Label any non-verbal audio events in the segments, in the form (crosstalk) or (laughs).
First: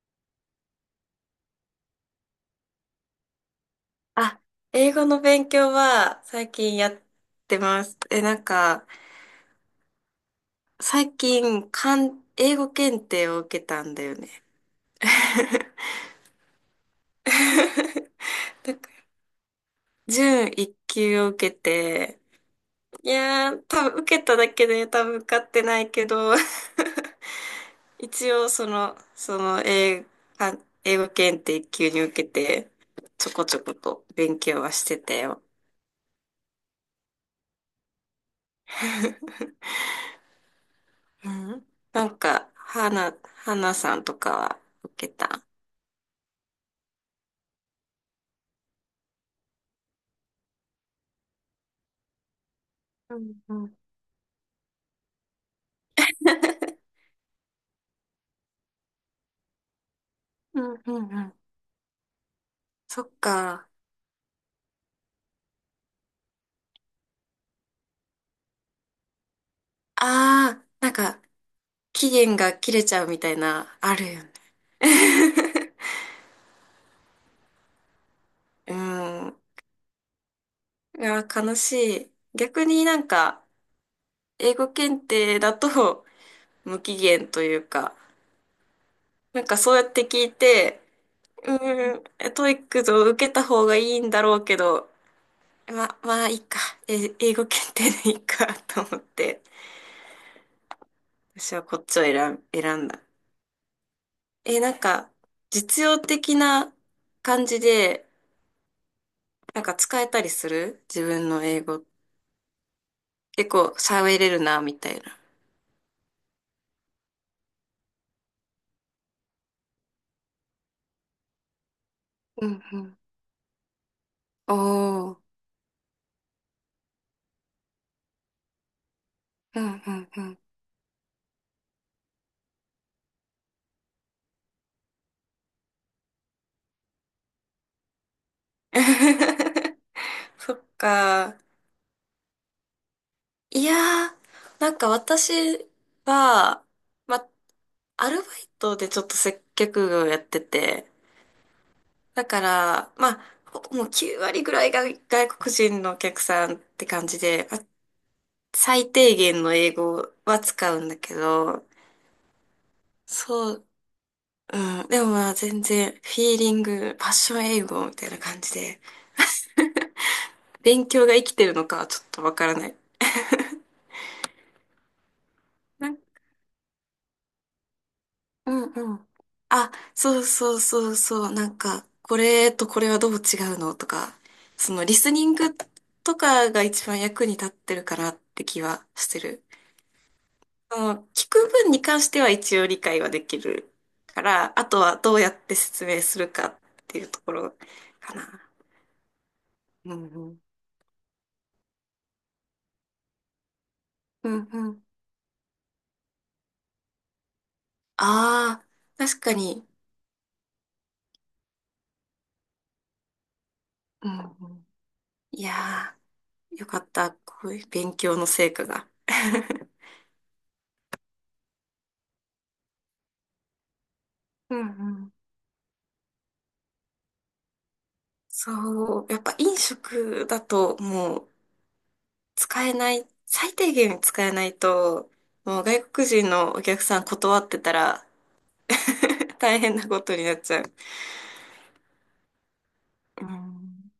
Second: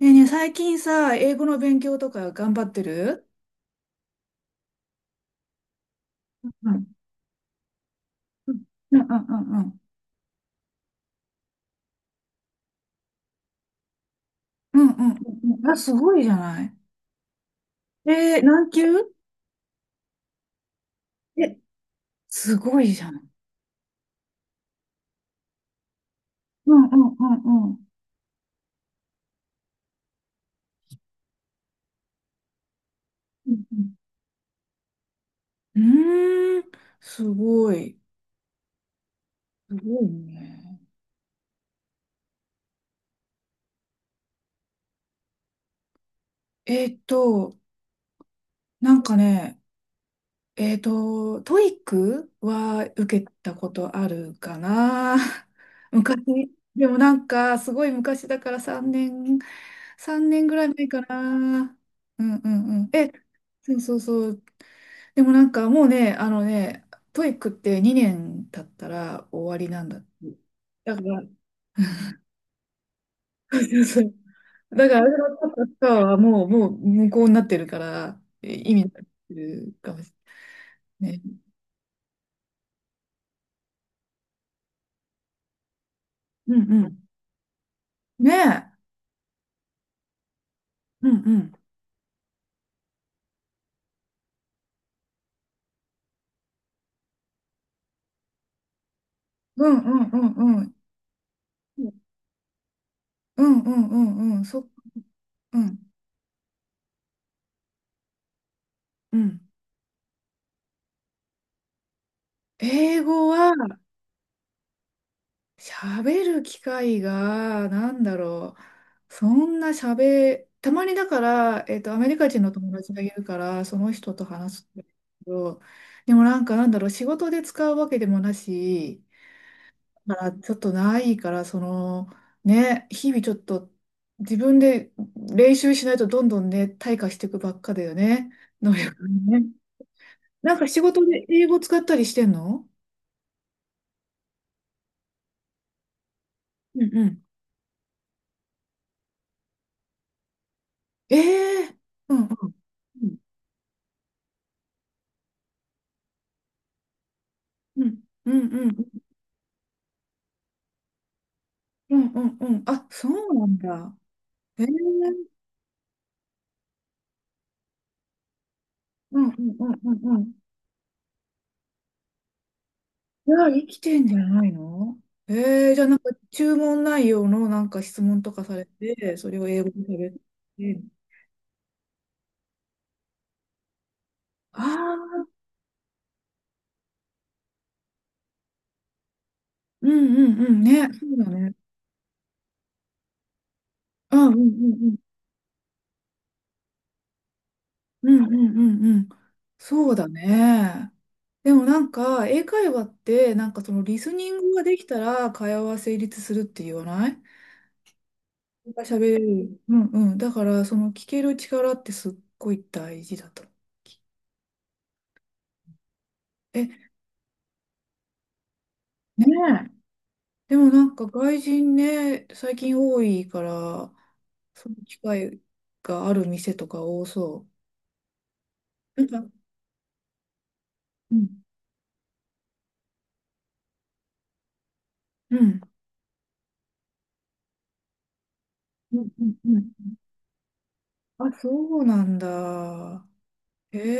ねえねえ、最近さ、英語の勉強とか頑張ってる？あ、英語の勉強はう最近ん。やってます。え、なんうんか、うんうんうん。最近、英語検定を受けたんだよね。うんうんうんうん。あ、すごいじゃない。(laughs) 何なん級？か準一級を受え、けて、すごいじいゃない。やー、多分受けただけで多分受かってないけど、うんうんうんうん。(laughs) 一応そのか英語検定一級に受けて、ちょこうちょこんと勉強はしてたよ。うん。うーん、すごい。(laughs) すごいね。うん、なんか、花さんとかは受けた。えーっと、なんかね、トイックはう受けんたうこん。とあるかな？ (laughs) 昔。でもなんか、すごい昔だから3年ぐうらいん前うかんうん。な。うんうんうん。そっえ、か。そうそうそう。でもなんかもうね、あのね、トイックって2年経ったら終わりなんだって。ああ、なんだかか、ら、期限が切れちゃうみたいそうな、そうあそるう。よね。だから、あれのパパ (laughs) パはもう無効になってるから、う意味になってん。るかもしいれない。や、ね。悲しい。逆になんか、英語検定だとうん無う期ん。限というか、ねえ。なんかそうやって聞いて、うんううん。ん、トイックを受けた方がいいんだろうけど、まあいいか。え、英語検定でいいかと思って。うんうんうんうん。私はこっちを選ん、選んだ。うんうんうんうん。そえ、っか。なんか、うん。実用的な感じで、うん。なんか使えたりする自分の英語。英語結は、構喋れるな、みたいな。喋る機会が、なんだろう。そんな喋、たまにだから、アメリカ人うのん友う達ん。がいるから、その人と話すんだけおー。ど、でもなんか、なんだろう、仕事で使うわけでもなし、うんうんだうからん。ちょっとないから、その、ね、日々ちょっと自分で練習しないとどんどんね、退化していくばっかだよね。能力がね。(laughs) なそんっか仕事でか。英語使ったりしてんの？いやー、なんか私は、うんうん。ま、アルバイトでちょっと接客業やってて、ええうんだかうん。ら、まあ、もう9割ぐらいが外国人のお客さんって感じで、うん、うん、うん、最低限の英語は使うんだけど、うん、うん、うん、あ、そうなそんう、だ。へえ、うん、でもまあ全然、フィーリング、パッション英語みたいな感じで、うん、うん、うん、うん、うん。勉強が生きてるのかはちょっとわからない。じゃあ、生きてんじゃないの？じゃあ、ななんんか、注文内容のなんか質問とかうされんうん。て、それを英語あ、で喋っそうそうそうて。そう、なんか、これとこれはどう違うのとか、あそのリスニンあ、グとかが一番役に立ってるかなって気はしてる。うん、うん、うん、そね、の、そう聞だくね。分に関しては一応理解はできるあ、かうん、うん、ら、あとうん、はどうやって説明するかっていうところうかん、うな。ん、うん、うん。そううんだうん。ね。でもなんか、英会話って、なんかそのリスうニンんグがうでん。きたら会話は成立するって言わないああ、が喋れ確かる。に。うんうん。だから、その聞ける力ってすっごい大事だと。うんうん。いやー、え、よかっねた。こういう勉強の成果が。え。(laughs) でもなんか外人ね、最近多いから、うんその機うん会がある店とか多そそう。なう、やっんぱか、飲食だとうもん。う使えない、最低限使えないと、うん。もう外国人のお客さん断ってたら うんうん (laughs) う大ん。変なことになっちゃう。あ、そうなんだ。うへん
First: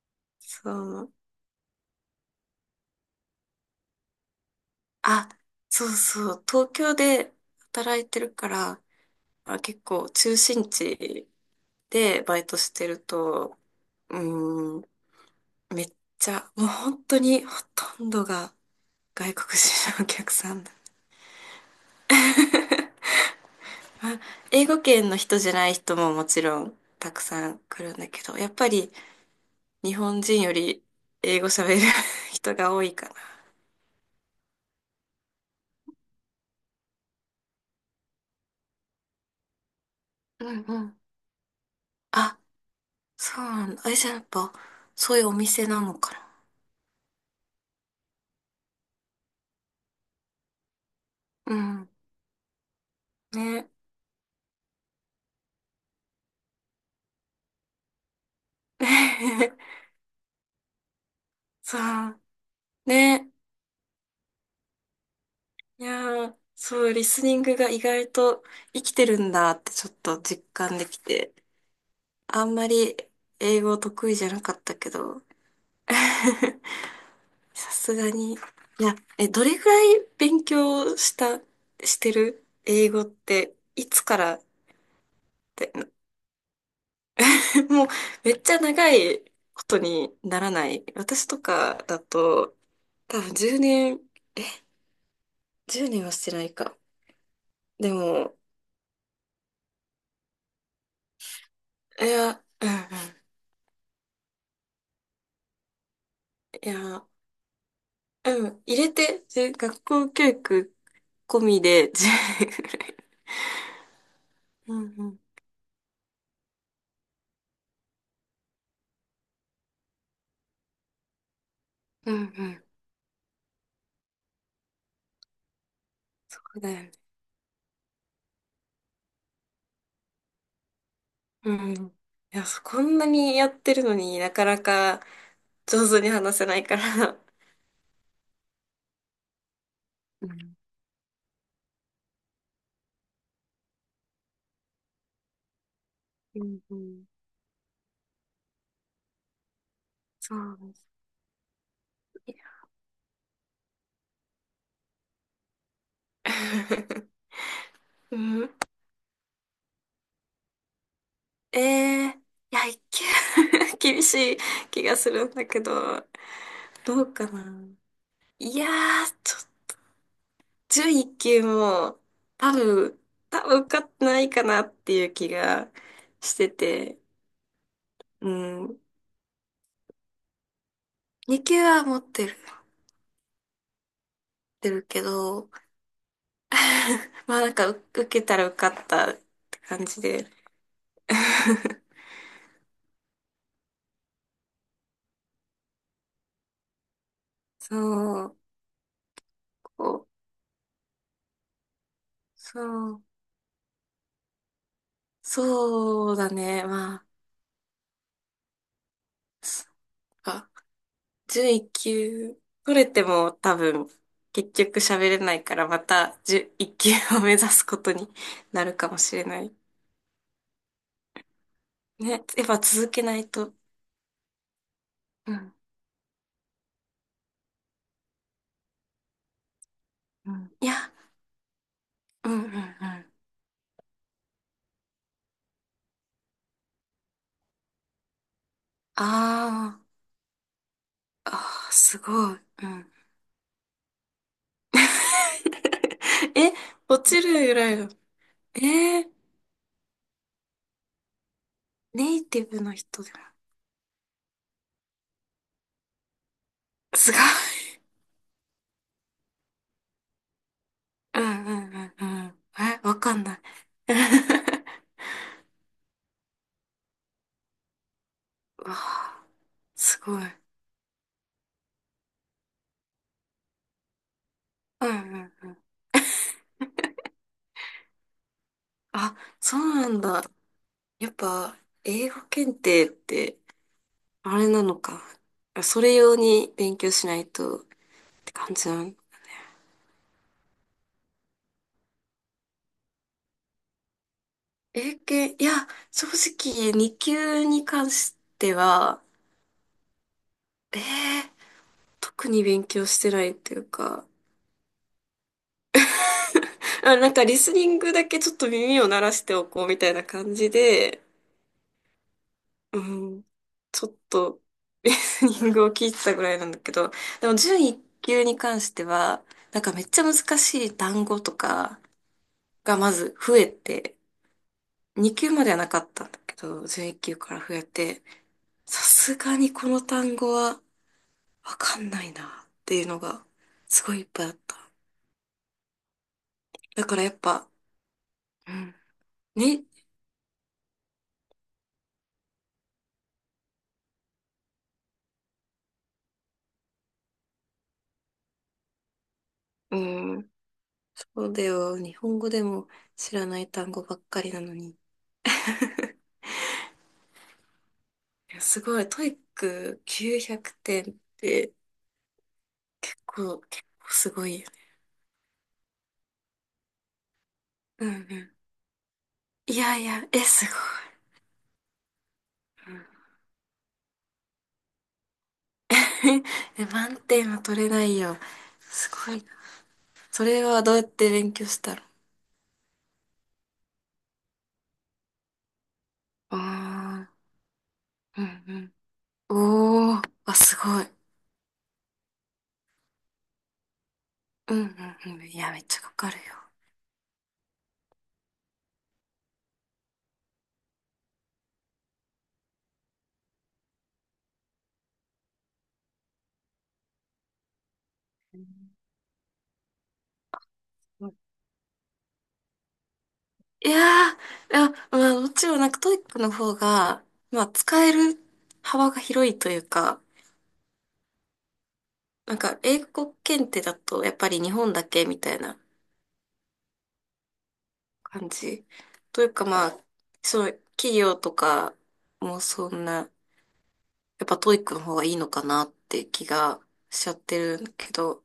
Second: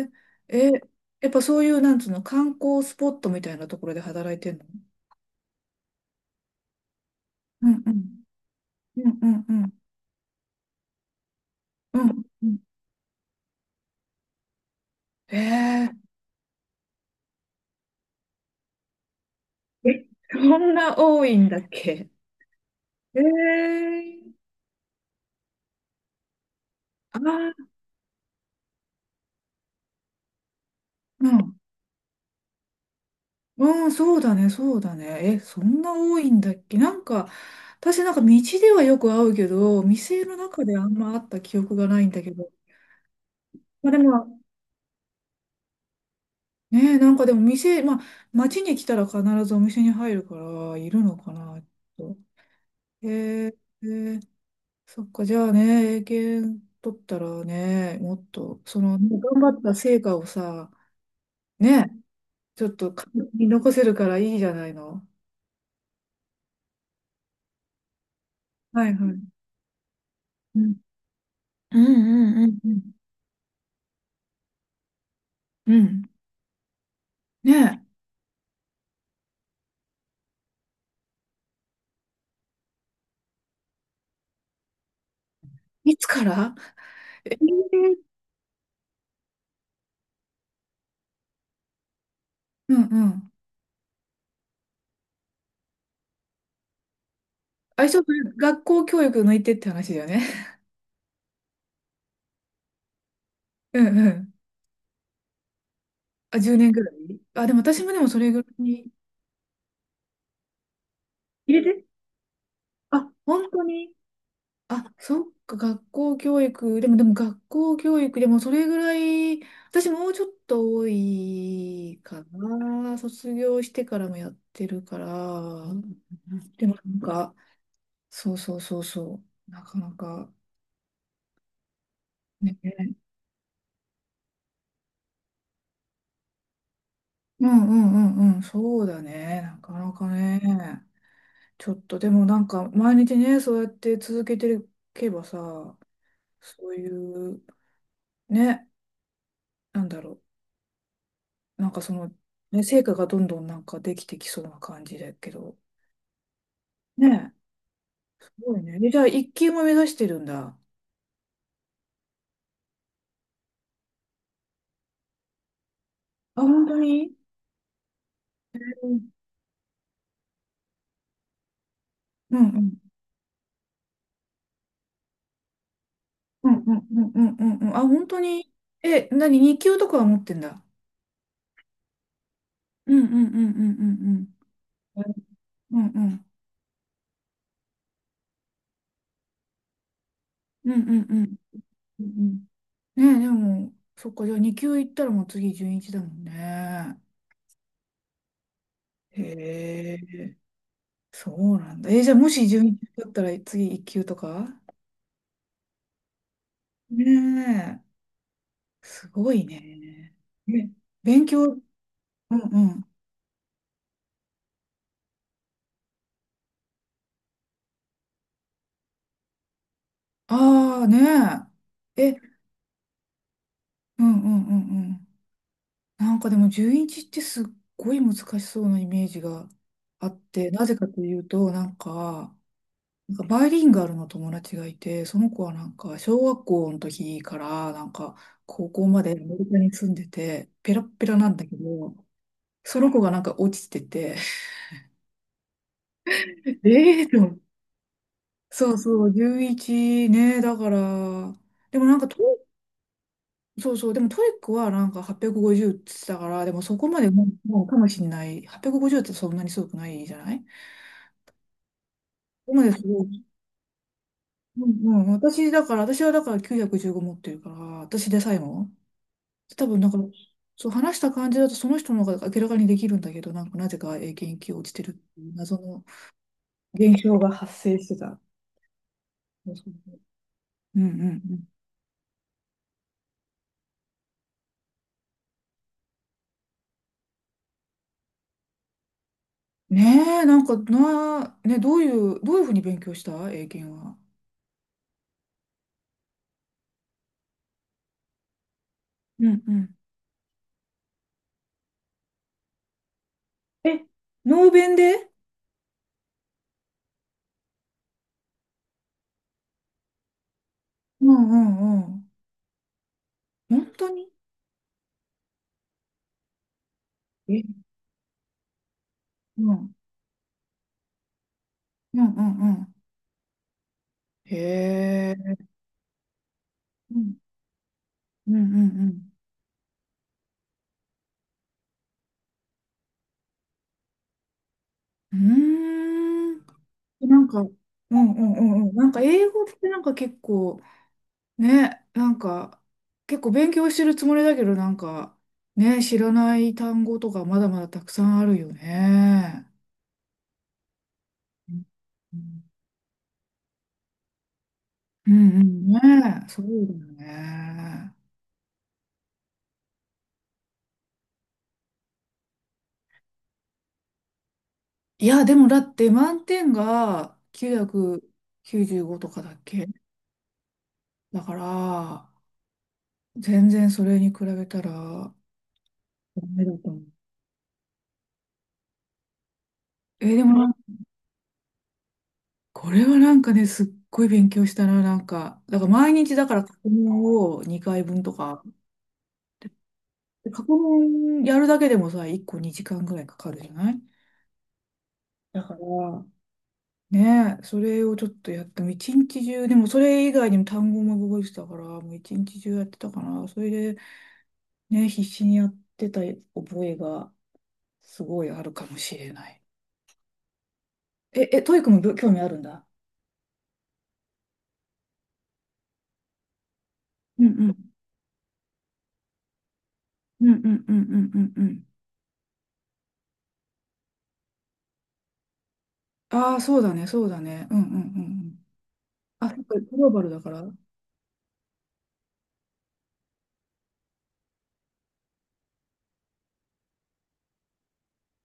え。え、そう、やっぱそういう、なんつうの、観光スポットみたいなところで働いてんの？あ、そうそう、東京でうんう働いてん。るから、うんうんうあ、ん。結構中心地うでんバイうトん。してると、うーん、へめえ。っちゃ、もう本当にほとんどが外国人のえ、お客そさんだ。んな多いんだっけ？ (laughs) えあー英語圏の人じゃない人ももちろんたああくさんー、来るんだけど、やっぱり日本人よりう英語ん。喋る (laughs) 人が多いかうん、そうだね、そうだね。え、そんな多いんだっけ？なんか、私なんか道ではよく会うけど、店のな。うん中でうあんん。ま会った記憶がないんだけあ、ど。そうなんだ。まああれでじゃあやっも、ぱ、そういうお店なのかな。ねえ、なんかでも店、まあ、街に来たら必ずお店に入るから、いるのかうな、ん。と。えー、ね。えーそっか、じゃあね、英検取ったらね、もっと、その、頑張 (laughs) った成果をさ、ねさえ、あ、ちょっとね。見残せるからいいじゃないの。いやー、そう、リスニングが意外と生はきいてはい。るんだってちょっと実うん、感できて、うんうんあうんんうまん。り英語得意じゃなかったけど、うん (laughs) さねすがに。いや、え、どれぐらい勉強した、してる英語って、いつからって、え。いつから？えー (laughs) もうめっちゃ長いことにならない。私とかだと、うんう多ん。分10年、え、10年はしてないか。あ、で一応、も、学校教育抜いてって話だよね。いや、うんうんうんうん。あ、10い年ぐらや、いあ、でも私もでもそれぐらういん、入に。れて、で、学校教育込み入れて。で10年ぐらい。あ、本当に。うあ、んうん。そっか、学校教育。でも学校教育でもそれぐらい、私もうちょっと多いうんうかん。な。卒業してからもやってるから。そうでだもよなんね。か、そうそうそうそう。なかなかうんうん。いや、そこね。んなにやってるのになかなか上手に話せないから。うんうんうんうん。そうだね。なかなかうね。ん。ちょっとでもなんか、毎日ね、そうやって続けていけばさ、うんそうういん。う、ね、なんだろう。そうですなんかその、ね。いや ね、成果がどんどんなんかできてきそうな感じだけど。ね (laughs) うえ、すん。ごいね。でじゃあ、一級も目指してるんだ。えー、いや、(laughs) 厳しい気がするんだけど、あ、本当どうに。かな。いやうんー、11級もう多ん分、多分受かってないかなっていう気がしてうんうんて、うんうんうんうん。あ、本当うに。ん。え、何、二級とかは持ってんだ。2級は持っうんうんうんうんうんてるうけん。ど、うんうんうん (laughs) まあなんか受けたら受かったって感じで。うんうんうん (laughs) うんうんうんうんうんうん。ねえ、でも、そっか、じゃあ二級行ったらもう次準一だもんね。そう、こへう、え、そうなんだ。え、じゃあもしそ準一う、だったら次一級とかそうだね、まあ、ね、すごいね。そっか。ね、勉強、うん11う級取ん。れても多分、結局喋れないからまた11級を目指すことになるかもしれない。ああねえ。ね、やえ、っぱ続けないと。うんうんうんうん。うん、なんかでも11ってすっごい難しそうなイメージがあっうて、ん。ないぜかや、というと、なんうん、か、うん、うなん。んかバイリンガルの友達がいて、その子はなんか小学校の時からなんか高校までアメリカにあー、住んでて、ペラッペラなあんだけー、ど、すごい。うそん。の子がなんか落ちてて、(laughs) え、(laughs) え落えとち思っるて。ぐらいの。えそうそー、う、11ね、だから、でもなんかネイティブの人でも。そうそう、でもトイックはなんか850っぴゃくごじゅうって言ってたから、でもそこまですごもう、もい。うかもしれない。850っぴゃくごじゅうってそんなにすごくないじゃない？うん、うん、うん、うん。そこまでえ、すわごかんい。ない。(laughs) うんうん、私はだから915持ってるから、私でさえうも。わあ、多分なんか、すごい。そう話した感じだとその人の方が明らかにできるんだけど、なんかなぜか英検1級落ちてうるっていん、ううん。謎の現象が発生してた。あ、そうそそううなそう。んだ。うんうやっんぱ、英語検定って、あれなのか。それ用に勉強しないとって感じなのねうん。ねえ、なんかな、ね、どういうふうに勉強した英検は？英検、いや、正直、2級に関しては、うんうん。ええ特に勉強してないっていうえ、か、ノーベンで。あ、なんかリスニングだけちょっと耳を鳴らしておこうみたいな感じで、うんうんうん。うん、本ち当ょっに。とリスニングを聞いてたぐらいなんだけど、でもえ、準1級に関しては、うなんかん。めっちゃ難しい単語とかうんうんうん。がまず増えて、へ2級え。まではなかったんだけど、準う1ん級から増えて、うんうさんすがにこの単語は、わかんないなっていうのがすごいいっぱいあった。うん。うだからーん。やっなんか、うぱ、んうんううんうん、ん。なんか英語っね、てなんか結構、ね、なんか、結構勉強してるつもりだけど、なんか、ね、知らない単語とかまだまだたくさんあるよね。うん、そうだうんよ。日本語でも知らない単語ばっかりなのに。うんうん。 (laughs) ね、そうだよね。いやすごい、トイック900点って結構すごいよね。いや、でもだって満点がうんう995とかだっん。いけ？やいや、え、すごだから、い。うん 全然それに比べたら、ダ (laughs) メだえ、と思う。満点は取れないよ。すごいな。えーそでもれなん、はどうやって勉強したのこれはなんかね、すっごい勉強したな、なんか。だから毎日だから過去問ああを2回分とー、か。うんうん。おー、であ、過す去ごい。問やるだけでもさ、1個2時間ぐらいかかるじゃない？うんうんうん。いだや、かめっちゃから、かるよ。ねえ、それをちょっとやっても、一日中、でもそれ以外にも単語も覚えてたから、もう一日中やってたから、それでね、必死にやってた覚えがすごいあるかもしれない。え、え、トイックも興味あるんだ。いやー、いや、まあ、もちろんなんかトイックの方が、うんうまあ、ん。使える幅が広いというか、うんうんうんうんうんうん。なんか英語検定だとやっぱり日本だけみたいなああ、そうだね、そうだね。うんうんうんう感ん。じ。といあ、うそっかか、まグあ、ローバルだから。そう、企業とかもそんな、やっぱトイックの方がいいのかなって気がしちゃってるけど、